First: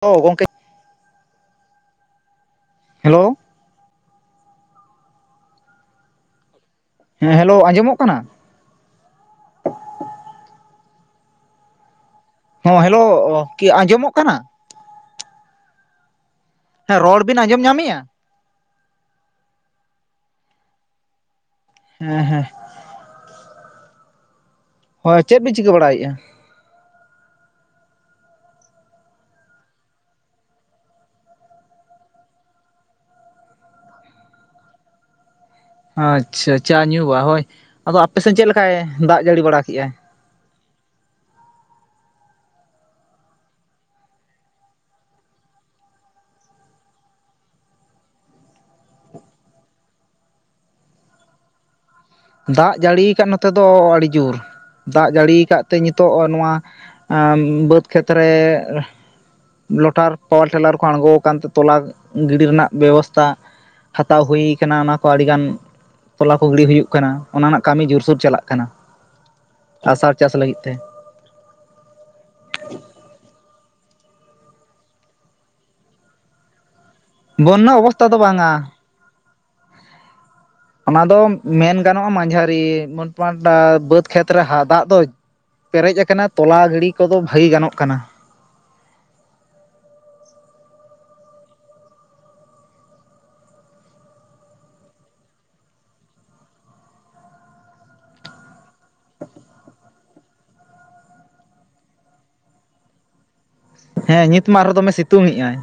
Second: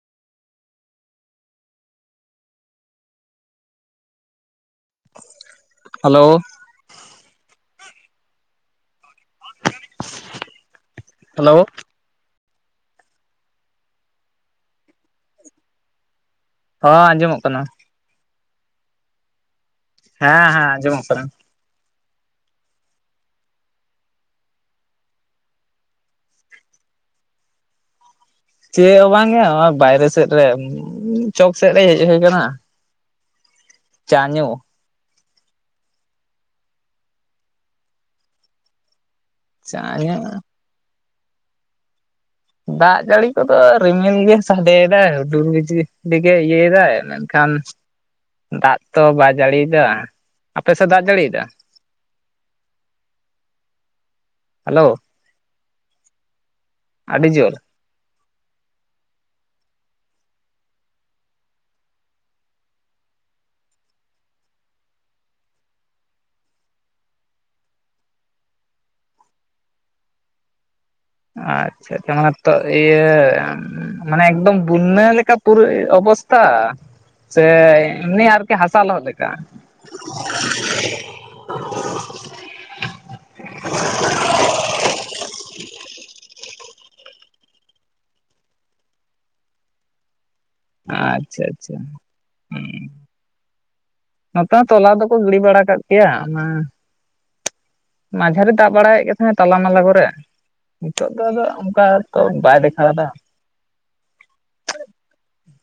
ᱚ ᱜᱚᱝᱠᱮ hello hello ᱦᱮᱸ ᱦᱮᱞᱳ ᱟᱸᱡᱚᱢᱚᱜ ᱠᱟᱱᱟ᱾ ᱦᱮᱞᱳ ᱦᱚᱸ ᱦᱮᱞᱳ ᱠᱤ ᱟᱸᱡᱚᱢᱚᱜ ᱠᱟᱱᱟ᱾ ᱦᱚᱸ ᱦᱮᱸ ᱨᱚᱲ ᱵᱤᱱ ᱟᱸᱡᱚᱢᱚᱜ ᱟᱸᱡᱚᱢ ᱠᱟᱱᱟ ᱧᱟᱢᱮᱜᱼᱟ᱾ ᱦᱮᱸ ᱦᱮᱸ ᱟᱡᱚᱢᱚᱜ ᱠᱟᱱᱟ ᱾ ᱦᱮᱸ ᱦᱮᱸ ᱦᱳᱭ ᱪᱮᱫ ᱯᱮ ᱪᱤᱠᱟᱹ ᱵᱟᱲᱟᱭ ᱮᱜᱼᱟ᱾ ᱪᱮᱫ ᱦᱚᱸ ᱵᱟᱝ ᱮ ᱱᱚᱭ ᱵᱟᱭᱨᱮ ᱥᱮᱫ ᱨᱮ ᱪᱚᱠ ᱥᱮᱫ ᱨᱮᱭ ᱦᱮᱡ ᱦᱩᱭ ᱟᱠᱟᱱᱟ᱾ ᱪᱟ ᱧᱩ ᱟᱪᱪᱷᱟ ᱪᱟ ᱧᱩ ᱵᱟ ᱦᱳᱭ ᱟᱫᱚ ᱟᱯᱮ ᱥᱮᱫ ᱪᱮᱫ ᱞᱮᱠᱟᱭ ᱫᱟᱜ ᱡᱟᱹᱲᱤ ᱵᱟᱲᱟ ᱠᱮᱜᱼᱟᱭ᱾ [unintelligible] ᱫᱟᱜ ᱡᱟᱹᱲᱤ ᱠᱚ ᱫᱚ ᱨᱤᱢᱤᱞ ᱜᱮ ᱥᱟᱰᱮᱭᱮ ᱫᱟᱭ ᱦᱩᱰᱩᱨ ᱵᱤᱡᱽᱞᱤ ᱨᱮ ᱜᱮ ᱤᱭᱟᱹᱭ ᱮᱫᱟᱭ ᱢᱮᱱ ᱠᱷᱟᱱ᱾ ᱫᱟᱜ ᱛᱚ ᱵᱟᱭ ᱡᱟᱹᱲᱤ ᱮᱫᱟ ᱟᱯᱮ ᱥᱮᱫ ᱫᱟᱜ ᱡᱟᱹᱲᱤ ᱮᱫᱟ᱾ ᱫᱟᱜ ᱡᱟᱹᱲᱤ ᱟᱠᱟᱫ ᱱᱚᱛᱮ ᱫᱚ ᱟᱹᱰᱤ ᱡᱳᱨ ᱦᱮᱞᱳ ᱫᱟᱜ ᱡᱟᱹᱲᱤ ᱟᱠᱟᱫ ᱛᱮ ᱱᱤᱛᱚᱜ ᱱᱚᱣᱟᱼᱼ ᱟᱹᱰᱤ ᱡᱳᱨ [unintelligible] ᱵᱟᱹᱫᱽ ᱠᱷᱮᱛ ᱨᱮᱼᱼ ᱞᱚᱴᱟᱨ ᱯᱟᱣᱟᱨ ᱴᱮᱞᱟᱨ ᱠᱚ ᱟᱬᱜᱚ ᱟᱠᱟᱱ ᱛᱮ ᱛᱚᱞᱟ ᱜᱤᱰᱤ ᱨᱮᱱᱟᱜ ᱵᱮᱵᱚᱥᱛᱷᱟ᱾ ᱦᱟᱛᱟᱣ ᱦᱩᱭ ᱠᱟᱱᱟ ᱚᱱᱟ ᱠᱚ ᱟᱹᱰᱤ ᱜᱟᱱ ᱛᱚᱞᱟ ᱠᱚ ᱜᱤᱰᱤ ᱦᱩᱭᱩᱜ ᱠᱟᱱᱟ᱾ ᱚᱱᱟ ᱨᱮᱱᱟᱜ ᱠᱟᱹᱢᱤ ᱡᱳᱨ ᱥᱳᱨ ᱪᱟᱞᱟᱜ ᱠᱟᱱᱟ, ᱟᱥᱟᱲ ᱪᱟᱥ ᱞᱟᱹᱜᱤᱫ ᱛᱮ᱾ ᱟᱪᱪᱷᱟ ᱚᱱᱟ ᱢᱟᱛᱚ ᱤᱭᱟᱹ, ᱢᱟᱱᱮ, ᱮᱠᱫᱚᱢ ᱵᱩᱱᱱᱟ ᱞᱮᱠᱟ ᱯᱩᱨᱟᱹ ᱚᱵᱚᱥᱛᱛᱟ᱾ ᱥᱮ, ᱵᱚᱱᱱᱟ ᱚᱵᱚᱥᱛᱟ ᱫᱚ ᱮᱢᱱᱤ ᱟᱨᱠᱤ ᱵᱟᱝᱟ ᱦᱟᱥᱟ ᱞᱚᱦᱚᱫ ᱞᱮᱠᱟ᱾ ᱚᱱᱟ ᱫᱚ ᱢᱮᱱ ᱜᱟᱱᱚᱜᱼᱟ ᱢᱟᱡᱷᱟᱹᱨᱤ ᱢᱳᱴᱢᱟᱴ ᱵᱟᱹᱫᱽ ᱠᱷᱮᱛ ᱨᱮ ᱫᱟᱜ ᱫᱚ, ᱯᱮᱨᱮᱡ ᱠᱟᱱᱟ ᱛᱚᱞᱟ ᱜᱤᱲᱤ ᱠᱚᱫᱚ ᱵᱷᱟᱹᱜᱤ ᱜᱟᱱᱚᱜ ᱠᱟᱱᱟ᱾ ᱟᱪᱪᱷᱟ ᱟᱪᱪᱷᱟ ᱦᱩᱸ᱾ ᱱᱚᱛᱮ ᱦᱚᱸ ᱛᱚᱞᱟ ᱫᱚᱠᱚ ᱜᱤᱲᱤ ᱵᱟᱲᱟ ᱠᱟᱫ ᱜᱮᱭᱟ ᱚᱱᱟ, ᱢᱟᱡᱷᱟᱨᱤ ᱫᱟᱜ ᱵᱟᱲᱟᱭᱮᱫ ᱜᱮ ᱛᱟᱦᱮᱸᱛᱟᱞᱟ ᱢᱟᱞᱟ ᱠᱚᱨᱮ᱾ ᱱᱤᱛᱚᱜ ᱫᱚ ᱟᱫᱚ ᱚᱱᱠᱟ ᱛᱚ, ᱵᱟᱭ ᱫᱮᱠᱷᱟᱣ ᱮᱫᱟ᱾ ᱦᱮᱸ ᱱᱤᱛ ᱢᱟ ᱟᱨᱦᱚᱸ ᱫᱚᱢᱮ ᱥᱤᱛᱩᱝ ᱮᱫᱼ ᱟᱭ᱾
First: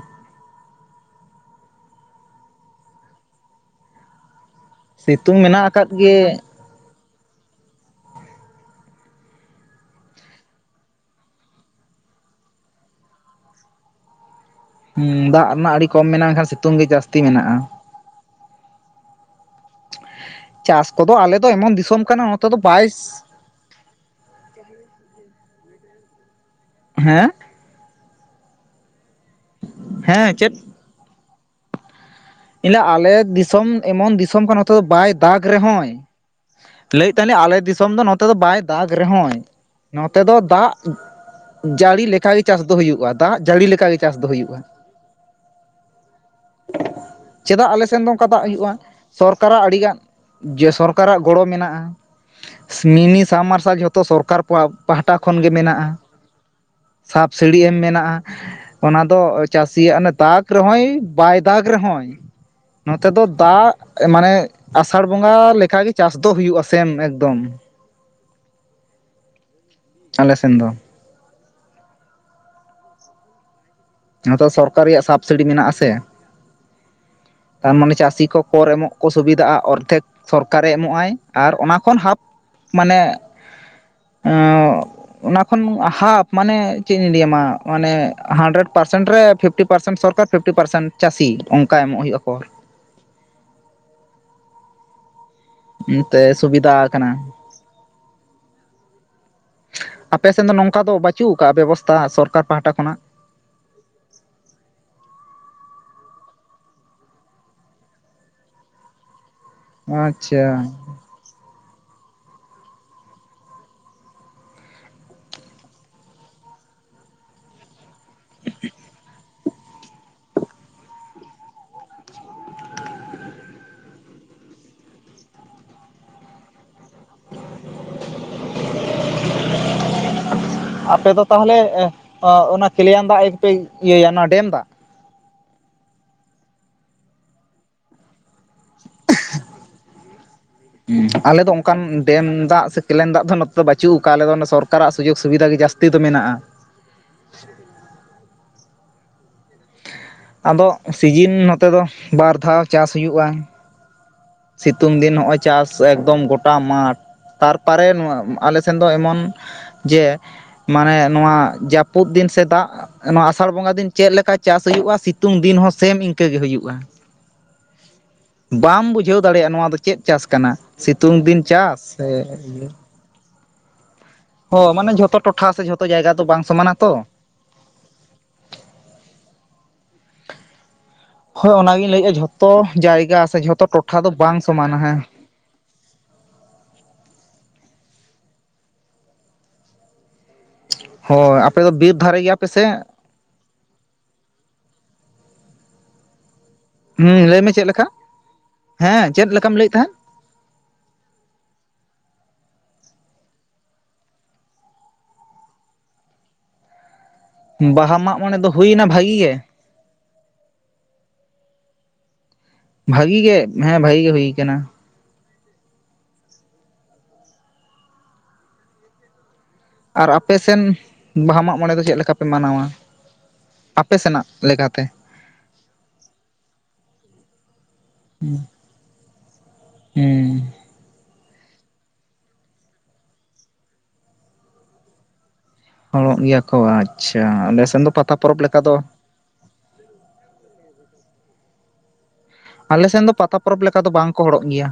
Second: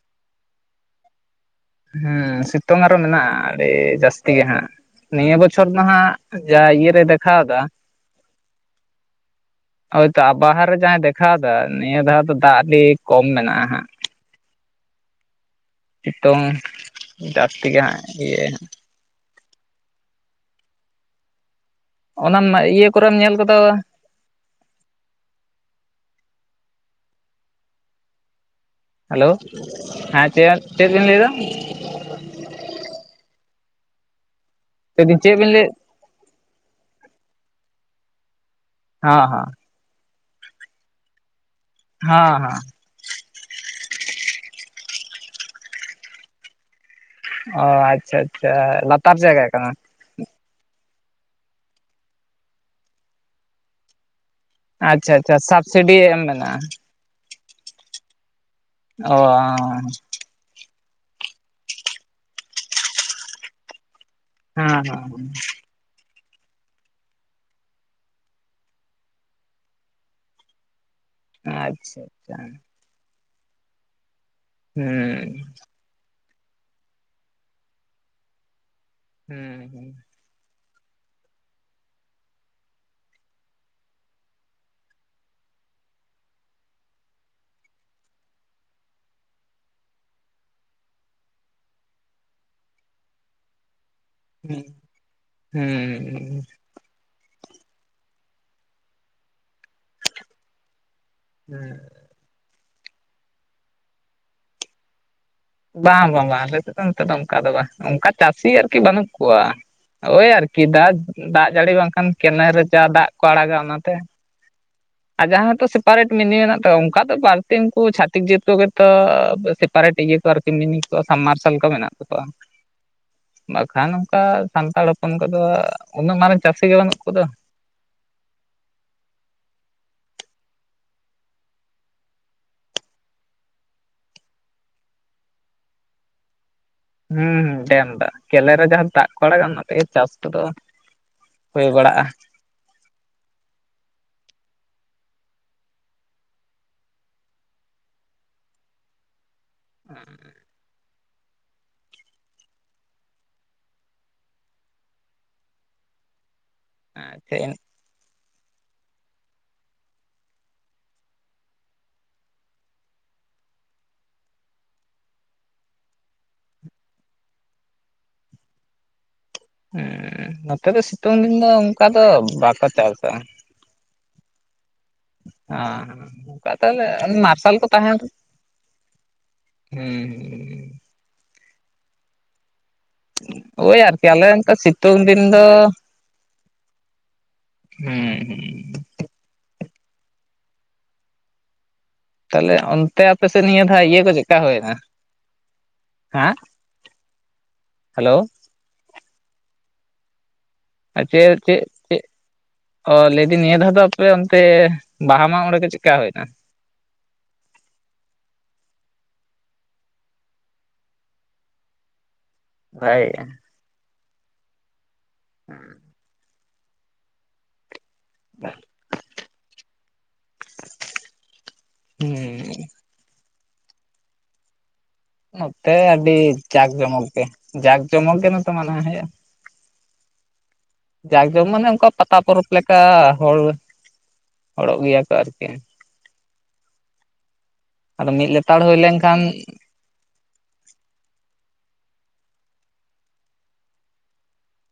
ᱦᱮᱸ ᱥᱤᱛᱩᱝ ᱟᱨᱦᱚ ᱢᱮᱱᱟᱜᱼᱟ ᱟᱹᱰᱤ ᱡᱟᱹᱥᱛᱤ ᱜᱮ ᱦᱟᱸᱜ ᱱᱤᱭᱟᱹ ᱥᱤᱛᱩᱝ ᱢᱮᱱᱟᱜ ᱵᱚᱪᱷᱚᱨ ᱫᱚ ᱟᱠᱟᱫ ᱦᱟᱸᱜ, ᱜᱮ ᱡᱟ ᱤᱭᱟᱹ ᱨᱮ ᱫᱮᱠᱷᱟᱣᱫᱟ᱾ [inaudible] ᱦᱳᱭᱛᱚ ᱟ ᱵᱟᱦᱟᱨ ᱨᱮ ᱡᱟᱦᱟᱸᱭ ᱫᱮᱠᱷᱟᱣ ᱫᱟ ᱱᱤᱭᱟᱹ ᱫᱷᱟᱣ ᱫᱚ ᱫᱟᱜ ᱟᱹᱰᱤ ᱠᱚᱢ ᱢᱮᱱᱟᱜᱼᱟ ᱦᱟᱸᱜ᱾ ᱦᱮᱸ ᱫᱟᱜ ᱨᱮᱱᱟᱜ ᱟᱹᱰᱤ ᱠᱚᱢ ᱢᱮᱱᱟᱜ-ᱟ ᱥᱤᱛᱩᱝ ᱜᱮ ᱡᱟᱹᱥᱛᱤ ᱢᱮᱱᱟᱜᱼᱟ᱾ [unintelligible] ᱪᱟᱥ ᱠᱚᱫᱚ ᱟᱞᱮ ᱫᱚ ᱮᱢᱚᱱ ᱫᱤᱥᱚᱢ ᱠᱟᱱᱟ ᱚᱱᱟ ᱱᱚᱛᱮ ᱫᱚ ᱤᱭᱟᱹ ᱵᱟᱭᱤᱥ, ᱠᱚᱨᱮᱢ ᱧᱮᱞ ᱠᱟᱫᱟ ᱦᱮᱸ, ᱦᱮᱞᱳ, ᱦᱮᱸ ᱪᱮᱫ ᱪᱮᱫ ᱵᱮᱱ ᱞᱟᱹᱭ ᱮᱫᱟ᱾ ᱮ ᱟᱞᱮ ᱫᱤᱥᱚᱢ ᱮᱢᱚᱱ ᱫᱤᱥᱚᱢ ᱠᱟᱱᱟ ᱱᱚᱛᱮ ᱫᱚ ᱞᱟᱹᱭ ᱵᱟᱭ ᱫᱟᱹᱧ ᱪᱮᱫ ᱫᱟᱜ ᱵᱤᱱ ᱞᱟᱹᱭ ᱨᱮᱦᱚᱸᱭ, ᱞᱟᱹᱭᱮᱫ ᱛᱟᱸᱦᱮ ᱟᱞᱮ ᱫᱤᱥᱚᱢ ᱫᱚ ᱱᱚᱛ, ᱱᱚᱛᱮ ᱫᱚ ᱵᱟᱭ ᱫᱟᱜ ᱦᱮᱸ ᱨᱮᱦᱚᱸᱭ, ᱦᱮᱸ ᱱᱚᱛᱮ ᱫᱚ ᱫᱟᱜ ᱡᱟᱹᱲᱤ ᱦᱮᱸ ᱞᱮᱠᱟ ᱜᱮ ᱦᱮᱸ ᱪᱟᱥ ᱫᱚ ᱦᱩᱭᱩᱜᱼᱟ᱾ ᱫᱟᱜ ᱡᱟᱹᱲᱤ ᱞᱮᱠᱟᱜ ᱜᱮ ᱪᱟᱥ ᱫᱚ ᱦᱩᱭᱩᱜᱼᱟ᱾ ᱚ ᱪᱮᱫᱟᱜ ᱟᱞᱮ ᱥᱮᱱ ᱫᱚ ᱟᱪᱪᱷᱟ ᱚᱝᱠᱟ ᱫᱟᱜ ᱟᱪᱪᱷᱟ ᱦᱩᱭᱩᱜᱼᱟ ᱞᱟᱛᱟᱨ ᱡᱟᱭᱜᱟ ᱥᱚᱨᱠᱟᱨᱟᱜ ᱠᱟᱱᱟ ᱟᱹᱰᱤᱜᱟᱱ, ᱡᱮ ᱥᱚᱨᱠᱟᱨᱟᱜ ᱜᱚᱲᱚ ᱢᱮᱱᱟᱜᱼᱟ, ᱢᱤᱱᱤ ᱥᱟᱵᱢᱟᱨᱥᱟᱞ ᱡᱷᱚᱛᱚ ᱥᱚᱨᱠᱟᱨ ᱟᱪᱪᱷᱟ ᱯᱟᱦᱴᱟ ᱠᱷᱚᱱ ᱟᱪᱪᱷᱟ ᱜᱮ ᱢᱮᱱᱟᱜᱼᱟ, ᱥᱟᱵᱥᱤᱰᱤ ᱮᱢ ᱢᱮᱱᱟᱜᱼᱟ ᱥᱟᱯ ᱥᱤᱲᱤ ᱮᱢ ᱢᱮᱱᱟᱜᱼᱟ᱾ ᱚᱱᱟ ᱚ ᱫᱚ ᱪᱟᱹᱥᱤ ᱭᱟᱜ ᱚᱱᱮ ᱫᱟᱜ ᱨᱮᱦᱚᱸᱚᱭ ᱵᱟᱭ ᱫᱟᱜ ᱨᱮᱦᱚᱸᱚᱭ, ᱱᱚᱛᱮ ᱫᱚ ᱫᱟᱜ ᱢᱟᱱᱮ, ᱦᱮᱸ ᱟᱥᱟᱲ ᱵᱚᱸᱜᱟ ᱞᱮᱠᱟᱜᱮ᱾ ᱪᱟᱥ ᱫᱚ ᱦᱩᱭᱩᱜᱼᱟ ᱥᱮᱢ ᱮᱠᱫᱚᱢ, ᱟᱞᱮ ᱥᱮᱱ ᱫᱚ᱾ ᱟᱪᱪᱷᱟ ᱟᱪᱪᱷᱟ, ᱱᱚᱛᱮ ᱥᱚᱨᱠᱟᱨ ᱨᱮᱭᱟᱜ ᱦᱩᱸ ᱥᱟᱵᱥᱤᱰᱤ ᱢᱮᱱᱟᱜ ᱟᱥᱮ ᱛᱟᱨᱢᱟᱱᱮ ᱪᱟᱹᱥᱤ ᱠᱚ ᱠᱚᱨ ᱮᱢᱚᱜ, ᱠᱚ ᱥᱩᱵᱤᱫᱷᱟᱜᱼᱟ ᱦᱩᱸ ᱚᱨᱫᱷᱮᱠ ᱥᱚᱨᱠᱟᱨᱮ ᱮᱢᱚᱜᱼ ᱟᱭ ᱟᱨ ᱚᱱᱟ ᱠᱷᱚᱱ ᱦᱟᱯ ᱢᱟᱱᱮ ᱚ, ᱚᱱᱟ ᱠᱷᱚᱱ ᱦᱟᱯ ᱢᱟᱱᱮ ᱪᱮᱫ ᱤᱧ ᱞᱟᱹᱭᱟᱢᱟ ᱢᱟᱱᱮ ᱦᱟᱱᱰᱨᱮᱰ, ᱯᱟᱨᱥᱮᱱᱴ ᱨᱮ ᱯᱷᱤᱯᱴᱤ ᱯᱟᱨᱥᱮᱱᱴ ᱥᱚᱨᱠᱟᱨ ᱯᱷᱤᱯᱴᱤ ᱯᱟᱨᱥᱮᱱᱴ ᱪᱟᱹᱥᱤ ᱚᱱᱠᱟ ᱮᱢᱚᱜ ᱦᱩᱭᱩᱜᱼᱟ ᱠᱚᱨ ᱾ ᱦᱮᱸ, ᱤᱱᱟᱹᱛᱮ ᱥᱩᱵᱤᱫᱷᱟ ᱠᱟᱱᱟ᱾ ᱟᱯᱮᱥᱮᱫ ᱫᱚ ᱱᱚᱝᱠᱟ ᱫᱚ ᱵᱟᱹᱪᱩᱜ ᱠᱟᱜᱼᱟ ᱦᱩᱸ ᱵᱮᱵᱚᱥᱛᱷᱟ ᱥᱚᱨᱠᱟᱨ ᱯᱟᱦᱟᱴᱟ ᱠᱷᱚᱱᱟᱜ᱾ ᱵᱟᱝ ᱵᱟᱝ ᱵᱟᱝ, ᱟᱞᱮᱥᱮᱫ ᱫᱚ ᱱᱤᱛᱚᱜ ᱫᱚ ᱚᱱᱠᱟ ᱫᱚ ᱵᱟᱝ ᱚᱱᱠᱟ ᱪᱟᱹᱥᱤ ᱟᱨᱠᱤ ᱵᱟᱹᱱᱩᱜ ᱠᱚᱣᱟ᱾ ᱳᱭ ᱟᱪᱪᱷᱟ ᱟᱨᱠᱤ ᱫᱟᱜ ᱫᱟᱜ ᱡᱟᱹᱲᱤ ᱵᱟᱝᱠᱷᱟᱱ ᱠᱮᱱᱮᱞ ᱨᱮ ᱡᱟ ᱫᱟᱜ ᱠᱚ ᱟᱲᱟᱜᱟ ᱚᱱᱟᱛᱮ᱾ ᱟᱨ ᱡᱟᱦᱟᱸ ᱠᱚ ᱥᱮᱯᱟᱨᱮᱴ ᱢᱤᱱᱤ ᱢᱮᱱᱟᱜ ᱛᱟᱠᱚᱣᱟ ᱚᱝᱠᱟ ᱫᱚ ᱵᱟᱹᱲᱛᱤ ᱩᱱᱠᱩ ᱪᱷᱟᱛᱤᱠ ᱡᱟᱹᱛ ᱠᱚᱜᱮ ᱛᱚ ᱵᱮᱥᱤ᱾ ᱯᱟᱨᱮᱴ ᱤᱭᱟᱹ ᱠᱚ ᱟᱨᱠᱤ ᱢᱤᱱᱤ ᱠᱚ ᱥᱟᱢ ᱢᱟᱨᱥᱟᱞ ᱠᱚ ᱢᱮᱱᱟᱜ ᱛᱟᱠᱚᱣᱟ᱾ ᱵᱟᱠᱷᱟᱱ ᱚᱝᱠᱟ ᱥᱟᱱᱛᱟᱲ ᱦᱚᱯᱚᱱ ᱠᱚᱫᱚ ᱩᱱᱟᱹᱜ ᱢᱟᱨᱟᱝ ᱪᱟᱹᱥᱤ ᱜᱮ ᱵᱟᱹᱱᱩᱜ ᱠᱚᱫᱚ᱾ [unintelligible] ᱟᱯᱮ ᱫᱚ ᱛᱟᱦᱚᱞᱮ ᱚᱱᱟ ᱠᱮᱞᱮᱭᱟᱱ ᱫᱟᱜᱯᱮ ᱤᱭᱟᱹᱭᱟ ᱚᱱᱟ ᱰᱮᱢ ᱫᱟᱜ᱾ ᱦᱮᱸ ᱰᱮᱢ ᱫᱟᱜ ᱠᱮᱞᱮ ᱨᱮ ᱡᱟᱦᱟᱸ ᱫᱟᱜ ᱠᱚ ᱟᱲᱟᱜᱟ ᱚᱱᱟᱛᱮᱜᱮ ᱪᱟᱥ ᱠᱚᱫᱚ᱾ ᱦᱩᱸ ᱟᱞᱮ ᱫᱚ ᱦᱩᱭ ᱚᱱᱠᱟᱱ ᱵᱟᱲᱟᱜᱼᱟ ᱰᱮᱢ ᱫᱟᱜ ᱥᱮ, ᱠᱮᱞᱮᱱ ᱫᱟᱜ ᱫᱚ ᱱᱚᱛᱮ ᱫᱚ ᱵᱟᱹᱪᱩᱜ ᱠᱟᱜ-ᱟ ᱟᱞᱮ ᱫᱚ ᱥᱚᱨᱠᱟᱨᱟᱜ ᱥᱩᱡᱳᱜᱽ ᱥᱩᱵᱤᱫᱷᱟ ᱜᱮ ᱡᱟᱹᱥᱛᱤ ᱫᱚ ᱢᱮᱱᱟᱜᱼᱟ᱾ [inaudible] [inaudible] ᱟᱫᱚ ᱥᱤᱡᱤᱱ ᱱᱚᱛᱮ ᱫᱚ ᱵᱟᱨ ᱫᱷᱟᱣ ᱪᱟᱥ ᱦᱩᱭᱩᱜᱼᱟ᱾ ᱥᱤᱛᱩᱝ ᱫᱤᱱ ᱱᱚᱜ ᱚᱚᱭ ᱪᱟᱥ ᱮᱠᱫᱚᱢ ᱜᱚᱴᱟ ᱢᱟᱴᱷ ᱟᱪᱪᱷᱟ ᱛᱟᱨᱼᱼ ᱯᱟᱨᱮ ᱱᱚᱣᱟ ᱟᱞᱮᱥᱱ ᱫᱚ ᱮᱢᱚᱱ ᱡᱮᱼᱼ ᱢᱟᱱᱮ ᱱᱚᱣᱟ ᱡᱟᱹᱯᱩᱫ ᱫᱤᱱ ᱥᱮ ᱫᱟᱜᱼᱼ ᱱᱚᱣᱟ ᱟᱥᱟᱲ ᱵᱚᱸᱜᱟ ᱫᱤᱱ ᱪᱮᱫᱞ ᱞᱮᱠᱟ ᱪᱟᱥ ᱦᱩᱭᱩᱜᱼᱟ ᱥᱤᱛᱩᱝ ᱫᱤᱱ ᱦᱚᱸ ᱥᱮᱢ ᱤᱱᱠᱟᱹᱜ ᱜᱮ ᱦᱩᱭᱩᱜᱼᱟ᱾ ᱵᱟᱢ ᱵᱩᱡᱷᱼᱟᱼᱼ ᱵᱩᱡᱷᱟᱹᱣ ᱫᱟᱲᱭᱟᱜ, ᱱᱚᱣᱟᱼᱼ ᱦᱮᱸ ᱱᱚᱛᱮ ᱫᱚ ᱥᱤᱛᱩᱝ ᱫᱤᱱ ᱫᱚ ᱚᱱᱠᱟ ᱪᱟᱥ ᱫᱚ ᱥᱮ ᱵᱟᱠᱚ ᱪᱟᱥᱟ᱾ ᱦᱚᱸ ᱢᱟᱱᱮ ᱡᱷᱚᱛᱚ ᱴᱚᱴᱷᱟ ᱥᱮ ᱡᱷᱚᱛᱚ ᱡᱟᱭᱜᱟ ᱫᱚ ᱵᱟᱝ ᱥᱚᱢᱟᱱᱟ ᱛᱟᱦᱚᱞᱮ ᱛᱚ ᱢᱟᱨᱥᱟᱞ ᱠᱚᱼᱼ ᱛᱟᱦᱮᱱ ᱦᱮᱸ ᱦᱳᱭ ᱚᱱᱟᱜᱤᱧ ᱞᱟᱹᱭᱮᱫ ᱡᱷᱚᱛᱚ ᱡᱟᱭᱜᱟ ᱥᱮ ᱡᱷᱚᱛᱚ ᱴᱚᱴᱷᱟ ᱫᱚ ᱵᱟᱝ ᱥᱚᱢᱟᱱᱟ ᱦᱮᱸ᱾ ᱤᱧ ᱫᱚᱻ ᱦᱮᱸ ᱦᱳᱭ ᱟᱯᱮᱫᱚ ᱵᱤᱨ ᱫᱷᱟᱨᱮ ᱜᱮᱭᱟ ᱯᱮᱥ? ᱛᱚ ᱟᱯᱮᱥᱮᱫ ᱱᱤᱭᱟᱹ ᱫᱷᱟ ᱤᱭᱟᱹ ᱠᱚ ᱪᱮᱫᱠᱟ ᱦᱩᱭᱱᱟ? ᱦᱮᱸᱼᱼ ᱞᱟᱹᱭᱢᱮ ᱪᱮᱫ ᱞᱮᱠᱟ? ᱦᱮᱸ ᱪᱮᱫ ᱞᱮᱠᱟᱢ ᱞᱟᱹᱭᱮᱫ ᱛᱟᱦᱮᱸᱫ? ᱟᱨ ᱪᱮᱫ [inaudible] ᱚ ᱞᱟᱹᱭᱫᱟᱹᱧ ᱱᱤᱭᱟᱹ ᱫᱷᱟᱣ ᱫᱚ ᱟᱯᱮ ᱚᱱᱛᱮ ᱵᱟᱦᱟ ᱢᱟᱜ ᱢᱚᱲᱮ ᱠᱚ ᱪᱮᱫᱠᱟ ᱦᱩᱭᱮᱱᱟ? ᱵᱟᱦᱟ ᱢᱟᱜ ᱢᱚᱬᱮ ᱫᱚ ᱦᱩᱭᱱᱟ ᱵᱷᱟᱜᱤ ᱜᱮ᱾ ᱵᱷᱟᱜᱮ ᱵᱷᱟᱜᱤ ᱜᱮ ᱦᱮᱸ ᱵᱷᱟᱜᱤ ᱜᱮ ᱦᱩᱭ ᱟᱠᱟᱱᱟ᱾ [inaudible] [inaudible] ᱟᱨ ᱟᱯᱮ ᱥᱮᱱ ᱵᱟᱦᱟ ᱢᱟᱜ ᱢᱚᱬᱮ ᱫᱚ ᱪᱮᱫ ᱜᱮ ᱞᱮᱠᱟᱯᱮ ᱦᱩᱸ ᱢᱟᱱᱟᱣᱟ? ᱟᱯᱮ ᱥᱮᱱᱟᱜ ᱞᱮᱠᱟᱛᱮ? ᱱᱚᱛᱮ ᱟᱹᱰᱤ ᱡᱟᱠ ᱡᱚᱢᱚᱠ ᱜᱮ ᱡᱟᱠ ᱡᱚᱢᱚᱠ ᱜᱮ ᱱᱚᱛᱮ ᱢᱟᱱᱟᱣ ᱦᱩᱭᱩᱜᱼᱟ᱾ ᱦᱮᱸ ᱡᱟᱠ ᱡᱚᱢ ᱢᱟᱱᱮ ᱚᱱᱠᱟ ᱯᱟᱛᱟ ᱯᱚᱨᱚᱵᱽ ᱞᱮᱠᱟ ᱦᱚᱲ ᱦᱚᱲᱚᱜ ᱜᱮᱭᱟ ᱠᱚ ᱟᱨᱠᱤ ᱦᱚᱲᱚᱜ ᱜᱮᱭᱟ ᱠᱚ ᱟᱪᱪᱷᱟ ᱟᱞᱮ ᱥᱮᱫ ᱫᱚ ᱯᱟᱛᱟ ᱯᱚᱨᱚᱵᱽ ᱞᱮᱠᱟ ᱫᱚᱼᱼ ᱚᱱᱠᱟᱱ ᱟᱞᱮᱥᱮᱱ ᱫᱚ ᱯᱟᱛᱟ ᱯᱚᱨᱚᱵᱽ ᱞᱮᱠᱟ ᱫᱚ ᱵᱟᱝ ᱠᱚ ᱦᱚᱲᱚᱨᱚᱜ ᱜᱮᱭᱟ᱾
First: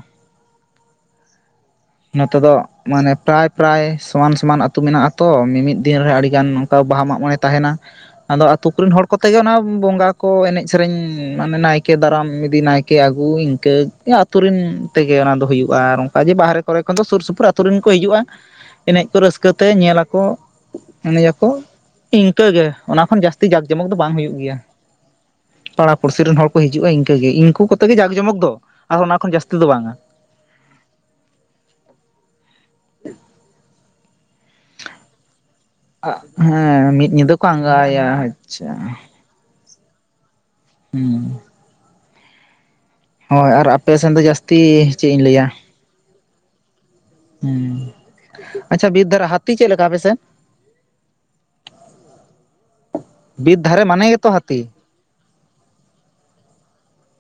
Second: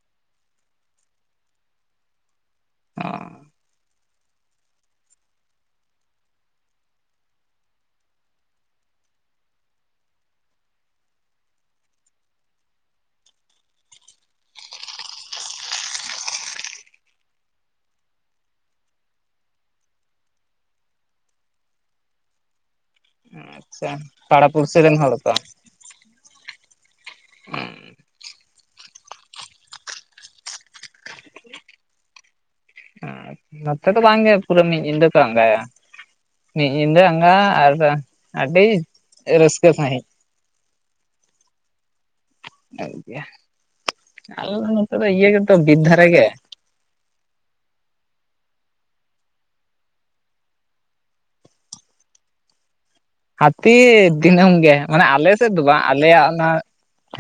ᱱᱚᱛᱮ ᱫᱚ ᱢᱟᱱᱮ ᱯᱨᱟᱭᱼ ᱯᱨᱟᱭ ᱥᱚᱢᱟᱱ ᱥᱚᱢᱟᱱ ᱟᱛᱩ ᱢᱮᱱᱟᱜᱼᱟ᱾ ᱛᱚ ᱢᱤᱢᱤᱫ ᱫᱤᱱ ᱨᱮ ᱟᱹᱰᱤ ᱜᱟᱱ ᱚᱱᱠᱟ ᱵᱟᱦᱟ ᱢᱟᱜ ᱢᱚᱬᱮ ᱛᱟᱦᱮᱱᱟ᱾ ᱟᱫᱚ ᱟᱛᱳ ᱠᱚᱨᱮᱱ ᱦᱚᱲ ᱠᱚᱛᱮᱜᱮ ᱚᱱᱟ ᱵᱚᱸᱜᱟ ᱠᱚ ᱮᱱᱮᱡ ᱥᱮᱨᱮᱧ ᱢᱟᱱᱮ ᱱᱟᱭᱠᱮ ᱫᱟᱨᱟᱢ ᱤᱼᱼ ᱫᱤ ᱱᱟᱭᱠᱮ ᱟᱹᱜᱩ ᱤᱱᱠᱟᱹ ᱟᱛᱩᱨᱮᱱ ᱛᱮᱜᱮ ᱚᱱᱟ ᱫᱚ ᱦᱩᱭᱩᱜᱼᱟ, ᱟᱨ ᱚᱱᱠᱟ ᱡᱮ ᱵᱟᱦᱨᱮᱼᱼ ᱯᱚᱨᱮ ᱠᱷᱚᱱ ᱫᱚ ᱥᱩᱨ ᱥᱩᱯᱩᱨ ᱟᱛᱳ ᱨᱮᱱ ᱠᱚ ᱦᱤᱡᱩᱜᱼᱟ ᱮᱱᱮᱡ ᱠᱚ ᱨᱟᱹᱥᱠᱟᱹ ᱛᱮ ᱧᱮᱞᱟᱠᱚ᱾ ᱮᱱᱮᱡ ᱟᱠᱚ ᱤᱱᱠᱟᱹᱜᱮ ᱚᱱᱟ ᱠᱷᱚᱱ ᱡᱟᱹᱥᱛᱤ ᱡᱟᱠ ᱡᱚᱢᱚᱠ ᱟᱪᱪᱷᱟ ᱫᱚ ᱵᱟᱝ ᱦᱩᱭᱩᱜ ᱯᱟᱲᱟ ᱜᱮᱭᱟ᱾ ᱯᱩᱲᱥᱤ ᱨᱮᱱ ᱦᱚᱲ ᱠᱚ ᱯᱟᱲᱟ ᱯᱩᱲᱥᱤ ᱨᱮᱱ ᱦᱚᱲ ᱠᱚ ᱦᱤᱡᱩᱜᱼᱟ᱾ ᱤᱱᱠᱟᱹ ᱜᱮ ᱤᱱᱠᱩ ᱠᱚᱛᱮ ᱜᱮ ᱡᱟᱠ ᱡᱚᱢᱚᱠ ᱫᱚ ᱟᱨ ᱚᱱᱟ ᱠᱷᱚᱱ ᱡᱟᱹᱥᱛᱤ ᱫᱚ ᱵᱟᱝᱟ᱾ ᱱᱚᱛᱮ ᱫᱚ ᱵᱟᱝᱜᱮ, ᱯᱩᱨᱟᱹ ᱢᱤᱫ ᱧᱤᱫᱟᱹ ᱠᱚ ᱟᱸᱜᱟᱭᱟ᱾ ᱢᱤᱜ ᱦᱮᱸ ᱧᱤᱫᱟᱹ ᱢᱤᱫ ᱟᱝᱜᱟ ᱠᱚ ᱟᱫᱚ ᱟᱸᱜᱟᱭᱟ ᱟᱹᱰᱤ ᱟᱪᱪᱷᱟ ᱨᱟᱹᱥᱠᱟᱹ ᱥᱟᱺᱦᱤᱡ᱾ ᱦᱩᱸ᱾ ᱟᱨ ᱟᱯᱮ ᱥᱮᱱ ᱟᱞᱮ ᱫᱚ ᱡᱟᱹᱥᱛᱤ ᱱᱚᱛᱮ ᱫᱚ ᱪᱮᱫ ᱤᱧ ᱤᱭᱟᱹ ᱜᱮᱛᱚ ᱵᱤᱨ ᱫᱷᱟᱨᱮ ᱜᱮ᱾ ᱦᱮᱸ, ᱟᱪᱪᱷᱟ ᱵᱤᱨ ᱫᱷᱟᱨᱟ, ᱦᱟᱛᱤ ᱪᱮᱫ ᱞᱮᱠᱟ ᱯᱮᱥᱮᱱ? [inaudible] ᱵᱤᱨ ᱦᱟᱛᱤ ᱫᱷᱟᱨᱮ ᱢᱟᱱᱮ ᱜᱮᱛᱚ ᱫᱤᱱᱟᱹᱢ ᱦᱟᱹᱛᱤ ᱜᱮ ᱢᱟᱱᱮ ᱟᱞᱮ ᱥᱮᱫ ᱫᱚ ᱵᱟᱝ᱾ ᱟᱞᱮᱭᱟᱜ ᱚᱱᱟ,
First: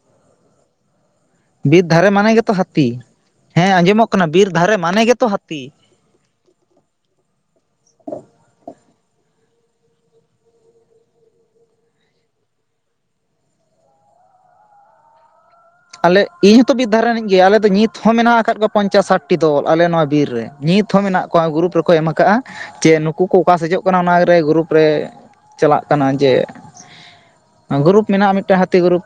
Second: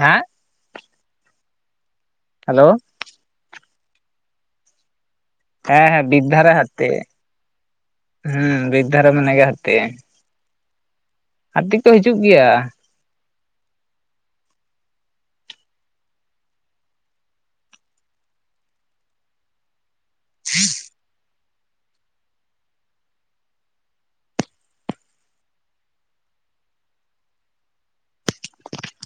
ᱦᱮᱸ ᱵᱤᱨ ᱫᱷᱟᱨᱮ ᱢᱟᱱᱮ ᱜᱮᱛᱚ ᱦᱮᱞᱳ ᱦᱟᱹᱛᱤ᱾ ᱦᱮᱸ ᱟᱸᱡᱚᱢᱚᱜ ᱠᱟᱱᱟ ᱵᱤᱨ ᱫᱷᱟᱨᱮ ᱢᱟᱱᱮ ᱜᱮᱛᱚ ᱦᱟᱹᱛᱤ᱾ ᱦᱮᱸ ᱦᱮᱸ, ᱵᱤᱫᱽᱫᱷᱟᱨᱮ ᱦᱟᱹᱛᱤ᱾ ᱦᱩᱸ, ᱵᱤᱫᱽᱫᱷᱟᱨᱮ ᱢᱟᱱᱮ ᱜᱮ ᱦᱟᱹᱛᱤ᱾ ᱦᱟᱛᱤ ᱠᱚ ᱦᱤᱡᱩᱜ ᱜᱮᱭᱟ᱾ ᱟᱞᱮᱜ ᱤᱧ ᱦᱚᱸᱛᱚ ᱵᱤᱨᱫᱷᱟᱨ ᱨᱤᱱᱤᱡ ᱜᱮ ᱟᱞᱮ ᱫᱚ ᱱᱤᱛ ᱦᱚᱸ ᱢᱮᱱᱟᱜ ᱟᱠᱟᱫ ᱠᱚᱣᱟ ᱯᱚᱧᱪᱟᱥ ᱥᱟᱴᱴᱤ ᱫᱚᱞ ᱟᱞᱮ ᱱᱚᱣᱟ ᱵᱤᱨ ᱨᱮ ᱱᱤᱛᱼᱼ ᱛᱷᱚ ᱢᱮᱱᱟᱜ ᱠᱚᱣᱟ᱾ ᱜᱩᱨᱩᱯ ᱨᱮᱠᱚ ᱮᱢ ᱟᱠᱟᱜᱼᱟ ᱡᱮ ᱱᱩᱠᱩ ᱠᱚ ᱚᱠᱟ ᱥᱮᱡᱚᱜ ᱠᱟᱱᱟ ᱚᱱᱟᱨᱮ ᱜᱩᱨᱩᱯ ᱨᱮᱼᱼ ᱪᱟᱞᱟᱜ ᱠᱟᱱᱟ ᱡᱮᱼᱼ ᱜᱩᱨᱩᱯ ᱢᱮᱱᱟᱜᱼᱟ ᱢᱤᱫᱴᱮᱜ ᱦᱟᱹᱛᱤ ᱜᱩᱨᱩᱯ᱾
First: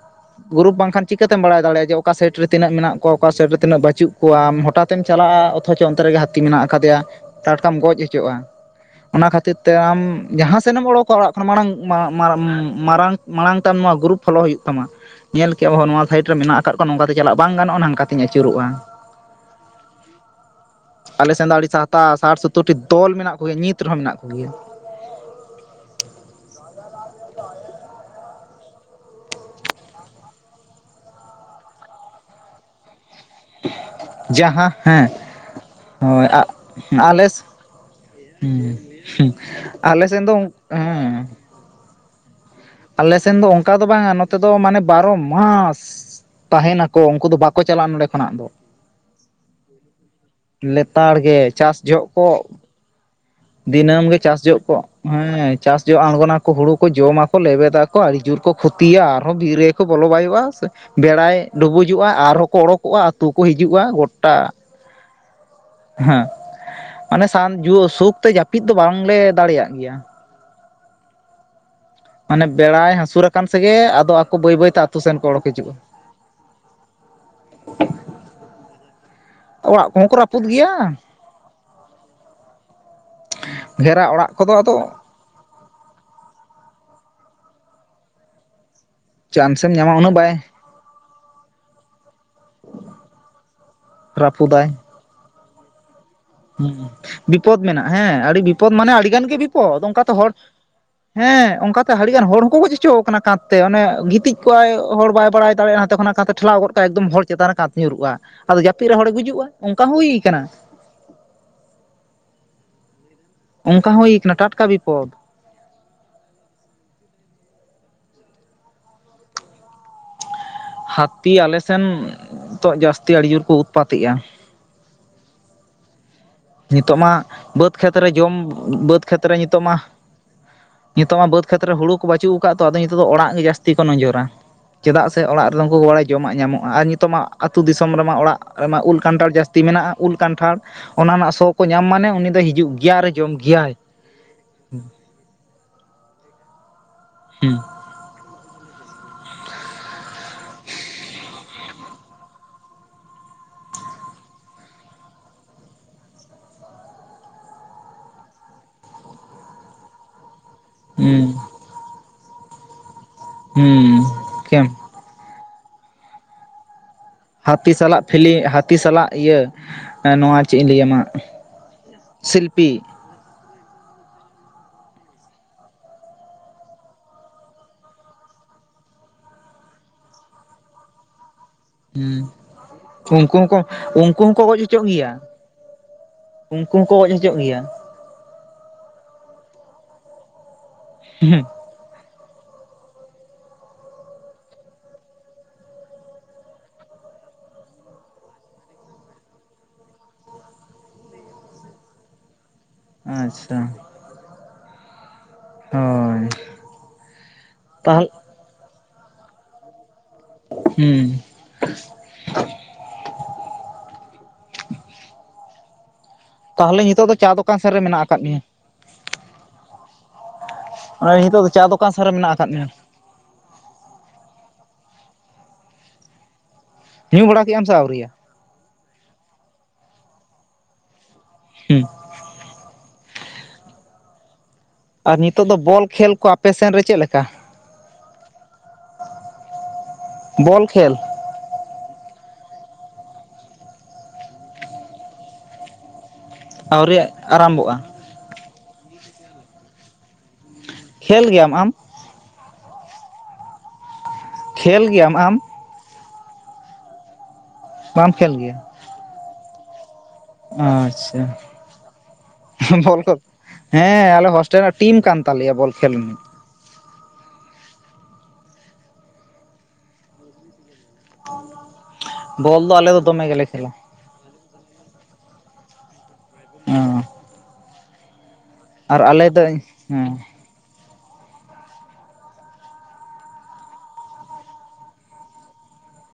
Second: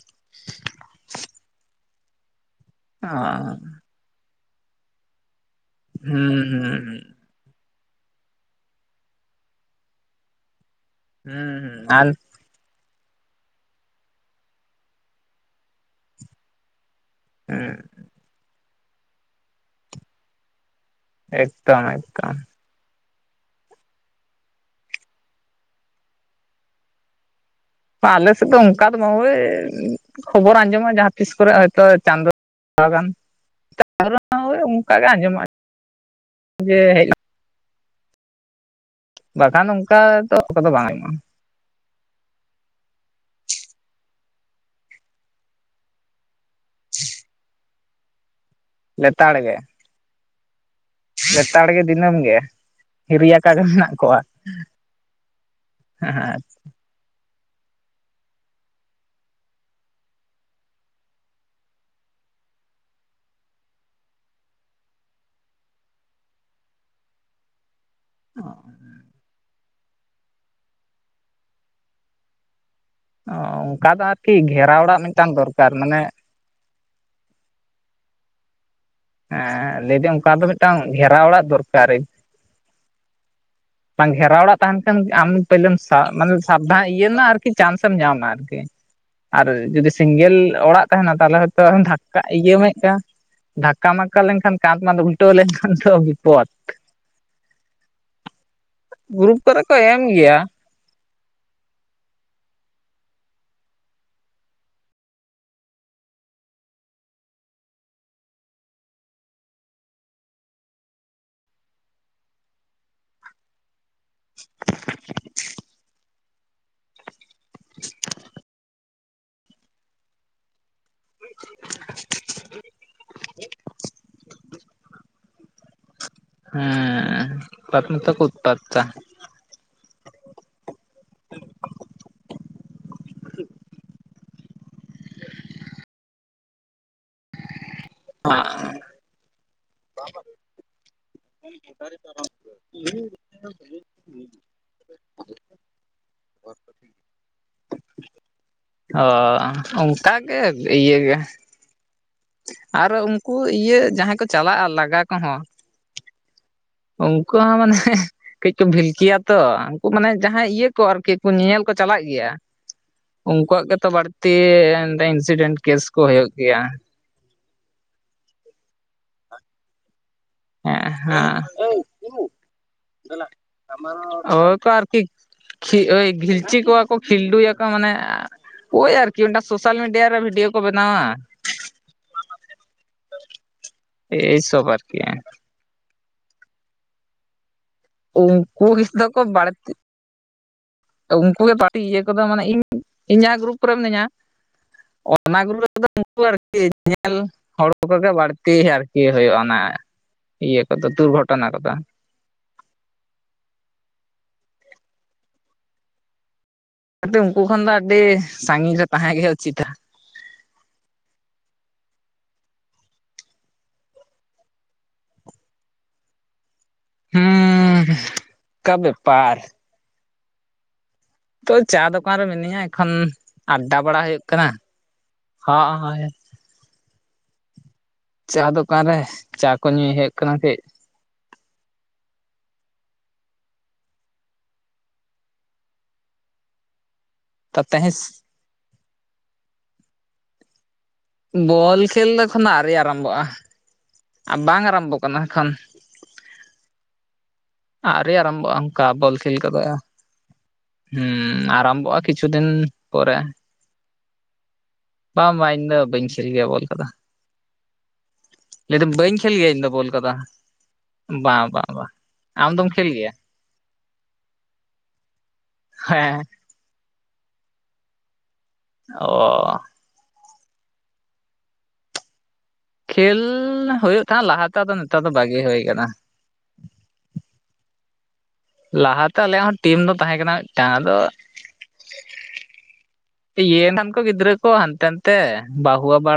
ᱜᱩᱨᱩᱯ ᱵᱟᱝᱠᱷᱟᱱ ᱪᱤᱠᱟᱹᱛᱮᱢ ᱵᱟᱲᱟᱭ ᱫᱟᱲᱮᱭᱟᱜᱼᱟ ᱡᱮᱼᱼ ᱚᱠᱟ ᱥᱟᱤᱴ ᱨᱮ ᱛᱤᱱᱟᱹᱜ ᱢᱮᱱᱟᱜ ᱚ ᱠᱚᱣᱟ? ᱚᱠᱟ ᱥᱟᱤᱴ ᱨᱮ ᱛᱤᱱᱟᱹᱜ ᱵᱟᱹᱪᱩᱜ ᱠᱚᱣᱟᱻᱢ ᱦᱚᱴᱟᱛᱮᱢ ᱪᱟᱞᱟᱜᱼᱟ, ᱚᱛᱷᱚᱪᱚ ᱚᱱᱛᱮ ᱨᱮᱜᱮ ᱦᱟᱹᱛᱤ ᱦᱩᱸ ᱢᱮᱱᱟᱜ ᱦᱩᱸ ᱟᱠᱟᱫᱮᱭᱟ᱾ ᱴᱟᱴᱠᱟᱢ ᱜᱚᱡ ᱚᱪᱚᱜᱼᱟ᱾ ᱚᱱᱟ ᱠᱷᱟᱹᱛᱤᱨ ᱛᱮ ᱟᱢ ᱡᱟᱦᱟᱸ ᱥᱮᱱ ᱮᱢ ᱚᱲᱚᱠᱼᱼ ᱠᱚᱜ-ᱟ ᱚᱲᱟᱜ ᱠᱷᱚᱱᱟᱜ ᱦᱩᱸ ᱟᱨ ᱢᱟᱲᱟᱝ ᱢᱟ [unintelligible] ᱢᱟᱨᱟᱝ, ᱢᱟᱲᱟᱝ ᱛᱮ ᱱᱚᱣᱟ ᱜᱩᱨᱩᱯ ᱯᱷᱚᱞᱳ ᱦᱩᱭᱩᱜ ᱛᱟᱢᱟ, ᱧᱮᱞ ᱠᱮᱜ-ᱟ ᱵᱚ ᱱᱚᱣᱟ ᱥᱟᱭᱤᱴ ᱨᱮ ᱢᱮᱱᱟᱜ-ᱟ ᱠᱟᱫ ᱠᱚᱣᱟ᱾ ᱱᱚᱝᱠᱟᱛᱮ ᱪᱟᱞᱟᱜ ᱵᱟᱝ ᱜᱟᱱᱚᱜ-ᱟ ᱦᱩᱸ ᱱᱟᱝᱠᱟᱛᱤᱧ ᱟᱹᱪᱩᱨᱚᱜ-ᱟ᱾ ᱟᱞᱮ ᱥᱮᱱ ᱫᱚ ᱟᱹᱰᱤ ᱮᱠᱫᱚᱢ ᱥᱟᱦᱛᱟ ᱮᱠᱫᱚᱢ ᱥᱟᱴ ᱥᱳᱛᱳᱨᱴᱤ ᱫᱚᱞ ᱢᱮᱱᱟᱜ ᱠᱚᱜᱮᱭᱟ ᱱᱤᱛ ᱨᱮᱦᱚᱸ ᱢᱮᱱᱟᱜ ᱠᱚᱜᱮᱭᱟ᱾ ᱵᱟ, ᱟᱞᱮ ᱥᱮᱫ ᱫᱚ ᱚᱱᱠᱟ ᱫᱚ ᱵᱟᱝ ᱳᱭ ᱠᱷᱚᱵᱚᱨ ᱟᱸᱡᱚᱢᱚᱜ-ᱟ ᱡᱟᱦᱟᱸ ᱛᱤᱥ ᱠᱚᱨᱮ ᱦᱚᱭᱛᱳ ᱪᱟᱸᱫᱚ ᱛᱷᱚᱲᱟ ᱜᱟᱱ᱾ ᱳᱭ ᱡᱟᱦᱟᱸ, ᱚᱱᱠᱟ ᱜᱮ ᱦᱮᱸ᱾ ᱟᱸᱡᱚᱢᱚᱜᱼᱟ ᱦᱳᱭ, ᱟᱜ ᱡᱮ ᱦᱮᱡ ᱟᱞᱮᱥ ᱦᱩᱸ, ᱦᱩᱸᱜ ᱵᱟᱠᱷᱟᱱ ᱟᱞᱮ ᱚᱱᱠᱟ ᱥᱮᱱ ᱫᱚ᱾ ᱠᱚᱫᱚ ᱵᱟᱝ ᱟᱸᱡᱚᱢᱚᱜᱼᱟ ᱦᱮᱸ, ᱟᱞᱮ ᱥᱮᱱ ᱫᱚ ᱚᱝᱠᱟ ᱫᱚ ᱵᱟᱝᱟ ᱱᱚᱛᱮ ᱫᱚ ᱢᱟᱱᱮ ᱵᱟᱨᱚ ᱢᱟᱥ᱾ ᱛᱟᱦᱮᱱᱟᱠᱚ ᱩᱝᱠᱩ ᱫᱚ ᱵᱟᱠᱚ ᱪᱟᱞᱟᱜ-ᱟ ᱱᱚᱸᱰᱮ ᱠᱷᱚᱱᱟᱜ ᱫᱚ᱾ ᱞᱮᱛᱟᱲ ᱜᱮ᱾ ᱞᱮᱛᱟᱲ ᱜᱮ, ᱪᱟᱥ ᱡᱚᱦᱚᱜ ᱠᱚ ᱦᱤᱨᱤᱭᱟ᱾ ᱫᱤᱱᱟᱹᱢ ᱜᱮ ᱪᱟᱥ ᱡᱚᱜ ᱠᱚ, ᱦᱮᱸ ᱪᱟᱥ ᱡᱚᱜ ᱟᱬᱜᱚᱱᱟ ᱦᱮᱸ ᱠᱚ ᱦᱩᱲᱩ ᱠᱚ ᱡᱚᱢᱟ᱾ ᱠᱚ ᱞᱮᱵᱮᱫᱟᱠᱚ ᱟᱹᱰᱤ ᱡᱳᱨ ᱠᱚ ᱠᱷᱚᱛᱤᱭᱟ ᱟᱨᱦᱚᱸ ᱵᱤᱨ ᱨᱮᱠᱚ ᱵᱚᱞᱚ ᱵᱟᱭᱚᱜ-ᱟ ᱥᱮ᱾ ᱵᱮᱲᱟᱭ ᱰᱩᱵᱩᱡᱚᱜ-ᱟ ᱟᱨᱦᱚᱸᱠᱚ ᱚᱰᱚᱠᱚᱜ-ᱟ ᱟᱛᱩ ᱠᱚ ᱦᱤᱡᱩᱜ-ᱟ ᱜᱚᱴᱟ᱾ ᱦᱮᱸ, ᱢᱟᱱᱮ ᱥᱟᱱ ᱥᱩᱠᱛᱮ ᱡᱟᱹᱯᱤᱫ ᱫᱚ ᱵᱟᱝᱞᱮ ᱫᱟᱲᱮᱭᱟᱜ ᱜᱮᱭᱟ᱾ ᱢᱟᱱᱮ ᱵᱮᱲᱟᱭ ᱦᱟᱹᱥᱩᱨ ᱚ ᱟᱠᱟᱱ ᱥᱮᱜᱮ ᱚᱱᱠᱟ ᱫᱚ ᱟᱫᱚ ᱟᱨᱠᱤ ᱟᱠᱚ ᱵᱟᱹᱭ ᱵᱟᱹᱭᱛᱮ ᱜᱷᱮᱨᱟ ᱟᱛᱳ ᱚᱲᱟᱜ ᱥᱮᱱ ᱠᱚ ᱢᱤᱫᱴᱟᱝ ᱚᱲᱳᱠ ᱫᱚᱨᱠᱟᱨ ᱦᱤᱡᱩᱜ-ᱟ᱾ [inaudible] ᱢᱟᱱᱮ ᱦᱮᱸ ᱞᱟᱹᱭᱫᱟᱹᱧ ᱚᱝᱠᱟ ᱫᱚ ᱢᱤᱫᱴᱟᱝ ᱜᱷᱮᱨᱟᱣ ᱚᱲᱟᱜ ᱫᱚᱨᱠᱟᱨᱤ᱾ ᱵᱟᱝ ᱜᱷᱮᱨᱟ ᱚᱲᱟᱜ ᱛᱟᱦᱮᱱ ᱠᱷᱟᱱ ᱟᱢ ᱯᱟᱹᱭᱞᱟᱹᱢ ᱥᱟ ᱢᱟᱱᱮ ᱥᱟᱵᱫᱷᱟᱱ ᱤᱭᱟᱹ ᱨᱮᱱᱟᱜ ᱟᱨᱠᱤ ᱪᱟᱱᱥᱮᱢ ᱧᱟᱢᱟ ᱟᱨᱠᱤ᱾ ᱟᱨ ᱪᱟᱱᱥᱮᱢ ᱡᱩᱫᱤ ᱧᱟᱢᱟ ᱩᱱᱟᱹᱜ ᱥᱤᱝᱜᱮᱞ ᱵᱟᱭ ᱚᱲᱟᱜ ᱛᱟᱦᱮᱱᱟ ᱛᱟᱦᱞᱮ ᱦᱚᱭᱛᱳ ᱫᱷᱟᱠᱠᱟ, ᱤᱭᱟᱹ ᱢᱮ ᱠᱟ ᱫᱷᱟᱠᱠᱟ ᱢᱟᱠᱟ ᱞᱮᱱᱠᱷᱟᱱ ᱨᱟᱹᱯᱩᱫᱟᱭ ᱠᱟᱸᱛ ᱢᱟ ᱩᱞ ᱴᱟᱹᱣ ᱞᱮᱠᱷᱟᱱ ᱛᱚ ᱵᱤᱯᱚᱛ᱾ ᱦᱩᱸ, ᱵᱤᱯᱚᱫᱽ ᱢᱮᱱᱟᱜ-ᱟ ᱦᱮᱸ, ᱟᱹᱰᱤ ᱵᱤᱯᱚᱫᱽ ᱢᱟᱱᱮ ᱟᱹᱰᱤ ᱜᱟᱱ ᱜᱮ ᱜᱨᱩᱯ ᱠᱚᱨᱮ ᱠᱚ ᱵᱤᱯᱚᱫᱽ ᱮᱢ ᱚᱝᱠᱟᱛᱮ ᱦᱚᱲ ᱜᱮᱭᱟ ᱦᱮᱸ, ᱚᱝᱠᱟᱛᱮ ᱦᱟᱹᱰᱤᱜᱟᱱ ᱦᱚᱲ ᱦᱚᱸᱠᱚ ᱜᱚᱡ ᱦᱚᱪᱚᱣ ᱠᱟᱱᱟ ᱠᱟᱸᱛ ᱛᱮ ᱚᱱᱮ ᱜᱤᱛᱤᱡ ᱠᱚᱜ-ᱟᱭ ᱦᱚᱲ ᱵᱟᱭ ᱵᱟᱲᱟᱭ ᱫᱟᱲᱮᱭᱟᱜᱼᱟ ᱦᱟᱸᱛᱮ ᱠᱷᱚᱱᱟᱜ ᱠᱟᱸᱛᱮ ᱴᱷᱮᱞᱟᱣ ᱜᱚᱫ ᱠᱟᱭ ᱮᱠᱫᱚᱢ ᱦᱚᱲ ᱪᱮᱛᱟᱱ ᱨᱮ ᱠᱟᱫ ᱧᱩᱨᱩᱜᱼᱟ ᱟᱫᱚ ᱡᱟᱹᱯᱤᱫ ᱨᱮ ᱦᱚᱲᱮ ᱜᱩᱡᱩᱜ-ᱟ ᱚᱝᱠᱟ ᱦᱚᱸ ᱦᱩᱭ ᱠᱟᱱᱟ᱾ ᱚᱝᱠᱟ ᱦᱚᱸ ᱦᱩᱭ ᱠᱟᱱᱟ ᱴᱟᱴᱠᱟ ᱵᱤᱯᱚᱫᱽ᱾ [inaudible] ᱛᱤ ᱟᱞᱮᱥᱮᱱ ᱱᱤᱛᱚᱜ ᱡᱟᱹᱥᱛᱤ ᱟᱹᱰᱤ ᱡᱳᱨ ᱠᱚ ᱩᱛᱯᱟᱛᱮᱜ-ᱟ᱾ ᱱᱤᱛᱳᱜ ᱢᱟ ᱦᱮᱸ ᱵᱟᱹᱫᱽ ᱩᱛᱯᱟᱛ ᱠᱷᱮᱛᱨᱮ ᱢᱟᱛᱚ ᱠᱚ ᱡᱚᱢ ᱩᱛᱯᱟᱛᱟ ᱵᱟᱹᱫᱽ ᱠᱷᱮᱛᱨᱮ ᱱᱤᱛᱳᱜ ᱢᱟ᱾ ᱱᱤᱛᱳᱜ ᱢᱟ ᱵᱟᱹᱫᱽ ᱠᱷᱮᱛᱨᱮ ᱦᱩᱲᱩ ᱠᱚ ᱵᱟᱹᱪᱩᱜ ᱠᱟᱜ-ᱟ ᱛᱚ, ᱟᱫᱚ ᱱᱤᱛᱳᱜ ᱫᱚ ᱚᱲᱟᱜ ᱜᱮ ᱡᱟᱹᱥᱛᱤ ᱠᱚ ᱱᱚᱡᱚᱨᱟ᱾ ᱪᱮᱫᱟᱜ ᱥᱮ ᱚᱲᱟᱜ ᱨᱮᱫᱚ ᱩᱱᱠᱩ ᱠᱚ ᱵᱟᱲᱟᱭ ᱡᱚᱢᱟᱜ ᱧᱟᱢᱚᱜᱼᱟ ᱟᱨ ᱱᱤᱛᱚᱜ ᱢᱟ ᱟᱹᱛᱩ ᱫᱤᱥᱚᱢ ᱨᱮᱢᱟ ᱚᱲᱟᱜ ᱨᱮᱢᱟ ᱩᱞ ᱠᱟᱱᱴᱷᱟᱲ ᱡᱟᱹᱥᱛᱤ ᱢᱮᱱᱟᱜ-ᱟ ᱩᱞ ᱠᱟᱱᱴᱷᱟᱲ᱾ ᱚᱱᱟ ᱥᱚ ᱠᱚ ᱧᱟᱢ ᱢᱟᱱᱮ ᱩᱱᱤ ᱫᱚᱭ ᱦᱤᱡᱩᱜ ᱜᱮᱭᱟ ᱟᱨ ᱡᱚᱢ ᱜᱮᱭᱟᱭ᱾ [unintelligible] ᱦᱩᱸ᱾ ᱚ, ᱚᱝᱠᱟ ᱜᱮ, ᱤᱭᱟᱹ ᱜᱮ᱾ ᱟᱨ ᱩᱝᱠᱩ ᱤᱭᱟᱹ ᱡᱟᱦᱟᱸᱭ ᱠᱚ ᱪᱟᱞᱟᱜ-ᱟ ᱞᱟᱜᱟ ᱠᱚᱦᱚᱸ᱾ ᱩᱝᱠᱩ ᱦᱚᱸ ᱢᱟᱱᱮ ᱠᱟᱹᱡ ᱠᱚ ᱵᱷᱤᱞᱠᱤᱭᱟ ᱛᱚ, ᱩᱝᱠᱩ ᱢᱟᱱᱮ ᱡᱟᱦᱟᱸᱭ ᱤᱭᱟᱹ᱾ ᱠᱚ ᱟᱨᱠᱤ ᱠᱚ ᱦᱩᱸ ᱧᱮᱧᱮᱞ ᱠᱚ ᱪᱟᱞᱟᱜ ᱜᱮᱭᱟ᱾ ᱩᱝᱠᱩᱣᱟᱜ ᱜᱮᱛᱚ ᱦᱩᱸ ᱵᱟᱹᱲᱛᱤ ᱠᱮᱢ ᱤᱱᱥᱤᱰᱮᱱᱴ ᱠᱮᱹᱥ ᱠᱚ ᱦᱩᱭᱩᱜ ᱜᱮᱭᱟ᱾ ᱦᱟᱹᱛᱤ ᱥᱟᱞᱟᱜ ᱯᱷᱤᱞᱤ, ᱦᱟᱹᱛᱤ ᱥᱟᱞᱟᱜ ᱤᱭᱟᱹ ᱱᱚᱣᱟ ᱪᱮᱫ ᱤᱧ ᱦᱮᱸ ᱞᱟᱹᱭ ᱟᱢᱟ ᱦᱟᱸ ᱥᱤᱞᱯᱤ ᱦᱳᱭ ᱠᱚ ᱟᱨᱠᱤ᱾ ᱠᱷᱤ ᱳᱭ ᱠᱷᱤᱞᱪᱤ ᱠᱚᱣᱟ ᱠᱚ ᱠᱷᱤᱞᱰᱩᱭᱟᱠᱚ ᱢᱟᱱᱮ ᱳᱭ ᱟᱨᱠᱤ ᱢᱤᱫᱴᱟᱝ ᱥᱳᱥᱟᱞ ᱢᱤᱰᱤᱭᱟ ᱨᱮ ᱵᱷᱤᱰᱭᱳ ᱠᱚ ᱵᱮᱱᱟᱣᱟ᱾ ᱦᱩᱸ, ᱩᱝᱠᱩ ᱦᱚᱸᱠᱚ, ᱩᱝᱠᱩ ᱦᱚᱸᱠᱚ ᱜᱚᱡ ᱮᱭᱥᱚᱵ ᱦᱚᱪᱚᱜ ᱟᱨᱠᱤ ᱜᱮᱭᱟ᱾ ᱩᱝᱠᱩ ᱦᱚᱸᱠᱚ ᱜᱚᱡ ᱦᱚᱪᱚᱜ ᱜᱮᱭᱟ᱾ ᱩᱝᱠᱩ ᱜᱮᱥ ᱛᱚᱠᱚ ᱵᱟᱲᱛᱤ᱾ ᱩᱝᱠᱩ ᱜᱮ ᱯᱟᱴᱤ ᱤᱭᱟᱹ ᱠᱚᱫᱚ ᱢᱟᱱᱮ ᱤᱧ, ᱤᱧ ᱡᱟᱦᱟᱸ ᱜᱨᱩᱯ ᱠᱚᱨᱮ ᱢᱤᱱᱟᱹᱧᱟ᱾ ᱚᱱᱟ [unintelligible] ᱨᱮᱫᱚ ᱩᱱᱠᱩ ᱟᱨᱠᱤ ᱧᱮᱞ ᱦᱚᱲ ᱠᱚᱜᱮ ᱵᱟᱹᱲᱛᱤ ᱟᱨᱠᱤ ᱦᱳᱭᱳᱜᱼᱟ ᱚᱱᱟ ᱤᱭᱟᱹ ᱠᱚᱫᱚ ᱫᱩᱨᱜᱷᱚᱴᱚᱱᱟ ᱠᱚᱫᱚ᱾ ᱟᱪᱪᱷᱟ ᱦᱳᱭ ᱠᱟᱴᱤᱜ ᱩᱱᱠᱩ ᱠᱷᱚᱱ ᱫᱚ ᱟᱹᱰᱤ ᱛᱟᱦᱚᱞᱮ ᱥᱟᱺᱜᱤᱧ ᱨᱮ ᱛᱟᱦᱮᱸ ᱜᱮ ᱩᱪᱤᱛᱟ, ᱦᱩᱸ ᱛᱟᱦᱞᱮ ᱱᱤᱛᱳᱜ ᱫᱚ ᱪᱟ ᱫᱚᱠᱟᱱ ᱥᱮᱱ ᱨᱮ ᱦᱩᱸ ᱢᱮᱱᱟᱜ ᱟᱠᱟᱫ ᱢᱮᱭᱟ? ᱚᱱᱠᱟ ᱵᱮᱯᱟᱨ ᱱᱤᱛᱚᱜ ᱫᱚ ᱛᱚ ᱪᱟ ᱥᱮᱫ ᱫᱚᱠᱟᱱ ᱨᱮ ᱢᱮᱱᱟᱜ ᱟᱠᱟᱫ ᱢᱤᱱᱟᱹᱧᱟ ᱢᱮᱭᱟ ᱮᱠᱷᱚᱱ ᱟᱰᱰᱟ ᱵᱟᱲᱟ ᱦᱳᱭᱳᱜ ᱠᱟᱱᱟ ᱦᱚᱸᱜ ᱚ ᱦᱚᱭ ᱾ ᱧᱩ ᱵᱟᱲᱟ ᱠᱮᱜ ᱟᱢ ᱥᱮ ᱟᱣᱨᱤᱭᱟ? ᱪᱟ ᱫᱚᱠᱟᱱ ᱨᱮ ᱪᱟ ᱠᱚ ᱧᱩᱭ ᱦᱳᱭᱳᱜ ᱠᱟᱱᱟ ᱠᱟᱹᱡ᱾ ᱦᱩᱸ ᱟᱨ ᱱᱤᱛᱚᱜ ᱫᱚ ᱵᱚᱞ ᱠᱷᱮᱞ ᱠᱚ ᱟᱯᱮ ᱥᱮᱱ ᱨᱮ ᱪᱮᱫ ᱞᱮᱠᱟ? ᱛ ᱛᱮᱦᱮᱸᱥ ᱵᱚᱞ ᱠᱷᱮᱞ? ᱵᱚᱞ ᱠᱷᱮᱞ ᱫᱚ ᱮᱠᱷᱚᱱ ᱫᱚ ᱟᱣᱨᱤ ᱟᱨᱟᱢᱵᱚᱜᱼᱟ᱾ ᱟ ᱵᱟᱝ ᱟᱨᱟᱢᱵᱚᱜ ᱠᱟᱱᱟ ᱮᱠᱷᱚᱱ᱾ ᱟᱹᱣᱨᱤᱭᱟᱜ ᱟᱨᱟᱢᱵᱚᱜᱼᱟ? ᱟᱣᱨᱤ ᱟᱨᱟᱢᱵᱷᱚᱜᱼᱟ ᱚᱱᱠᱟ ᱵᱚᱞ ᱠᱷᱮᱞ ᱠᱚᱫᱚ ᱦᱩᱸ ᱠᱷᱮᱞ ᱜᱮᱭᱟᱢ ᱟᱢ ᱟᱨᱟᱢᱵᱷᱚᱜᱼᱟ ᱠᱤᱪᱷᱩ ᱫᱤᱱ ᱯᱚᱨᱮ᱾ ᱠᱷᱮᱞ ᱜᱮᱭᱟᱢ ᱟᱢ ᱵᱟᱝ ᱵᱟᱝ ᱤᱧ ᱫᱚ ᱵᱟᱹᱧ ᱠᱷᱮᱞ ᱜᱮᱭᱟ ᱵᱚᱞ ᱠᱚᱫᱚ᱾ ᱵᱟᱢ ᱠᱷᱮᱞ ᱜᱮᱭᱟ? ᱞᱟᱹᱭᱫᱟᱹᱧ ᱵᱟᱹᱧ ᱠᱷᱮᱞ ᱜᱮᱭᱟ ᱤᱧ ᱫᱚ ᱵᱚᱞ ᱠᱚᱫᱚ᱾ ᱟᱪᱪᱷᱟ ᱵᱟᱝ ᱵᱟᱝ ᱵᱟᱝ ᱟᱢ ᱫᱚᱢ ᱠᱷᱮᱞ ᱵᱚᱞ ᱜᱮᱭᱟ ᱠᱷ ᱦᱮᱸ, ᱟᱞᱮ ᱦᱳᱥᱴᱮᱞ ᱨᱮᱱᱟᱜ ᱴᱤᱢ ᱠᱟᱱ ᱛᱟᱞᱮᱭᱟ ᱵᱚᱞ ᱠᱷᱮᱞ ᱨᱮᱱ ᱦᱮᱸ ᱚ [inaudible] ᱵᱚᱞ ᱫᱚ ᱟᱞᱮ ᱫᱚ ᱫᱚᱢᱮ ᱜᱮᱞᱮ ᱠᱷᱮᱞᱟ ᱠᱷᱮᱞᱻᱦᱩᱭᱩᱜ ᱛᱟᱦᱮᱸᱜ ᱞᱟᱦᱟᱛᱮ ᱟᱫᱚ ᱱᱮᱛᱟᱨ ᱫᱚ ᱵᱟᱜᱮ ᱦᱩᱭ ᱠᱟᱱᱟ᱾ ᱚ ᱞᱟᱦᱟᱛᱮ ᱟᱞᱮ ᱫᱚ ᱟᱞᱮᱦᱚᱸ ᱴᱤᱢ ᱫᱚ ᱦᱮᱸ ᱛᱟᱦᱮᱸ ᱠᱟᱱᱟ ᱢᱤᱫᱴᱟᱱ ᱟᱫᱚ, ᱯᱤᱭᱮᱱ ᱜᱤᱫᱽᱨᱟ. ᱠᱚ ᱦᱟᱱᱛᱮ ᱱᱟᱛᱮ ᱵᱟᱦᱩᱣᱟ ᱟᱵᱟᱨ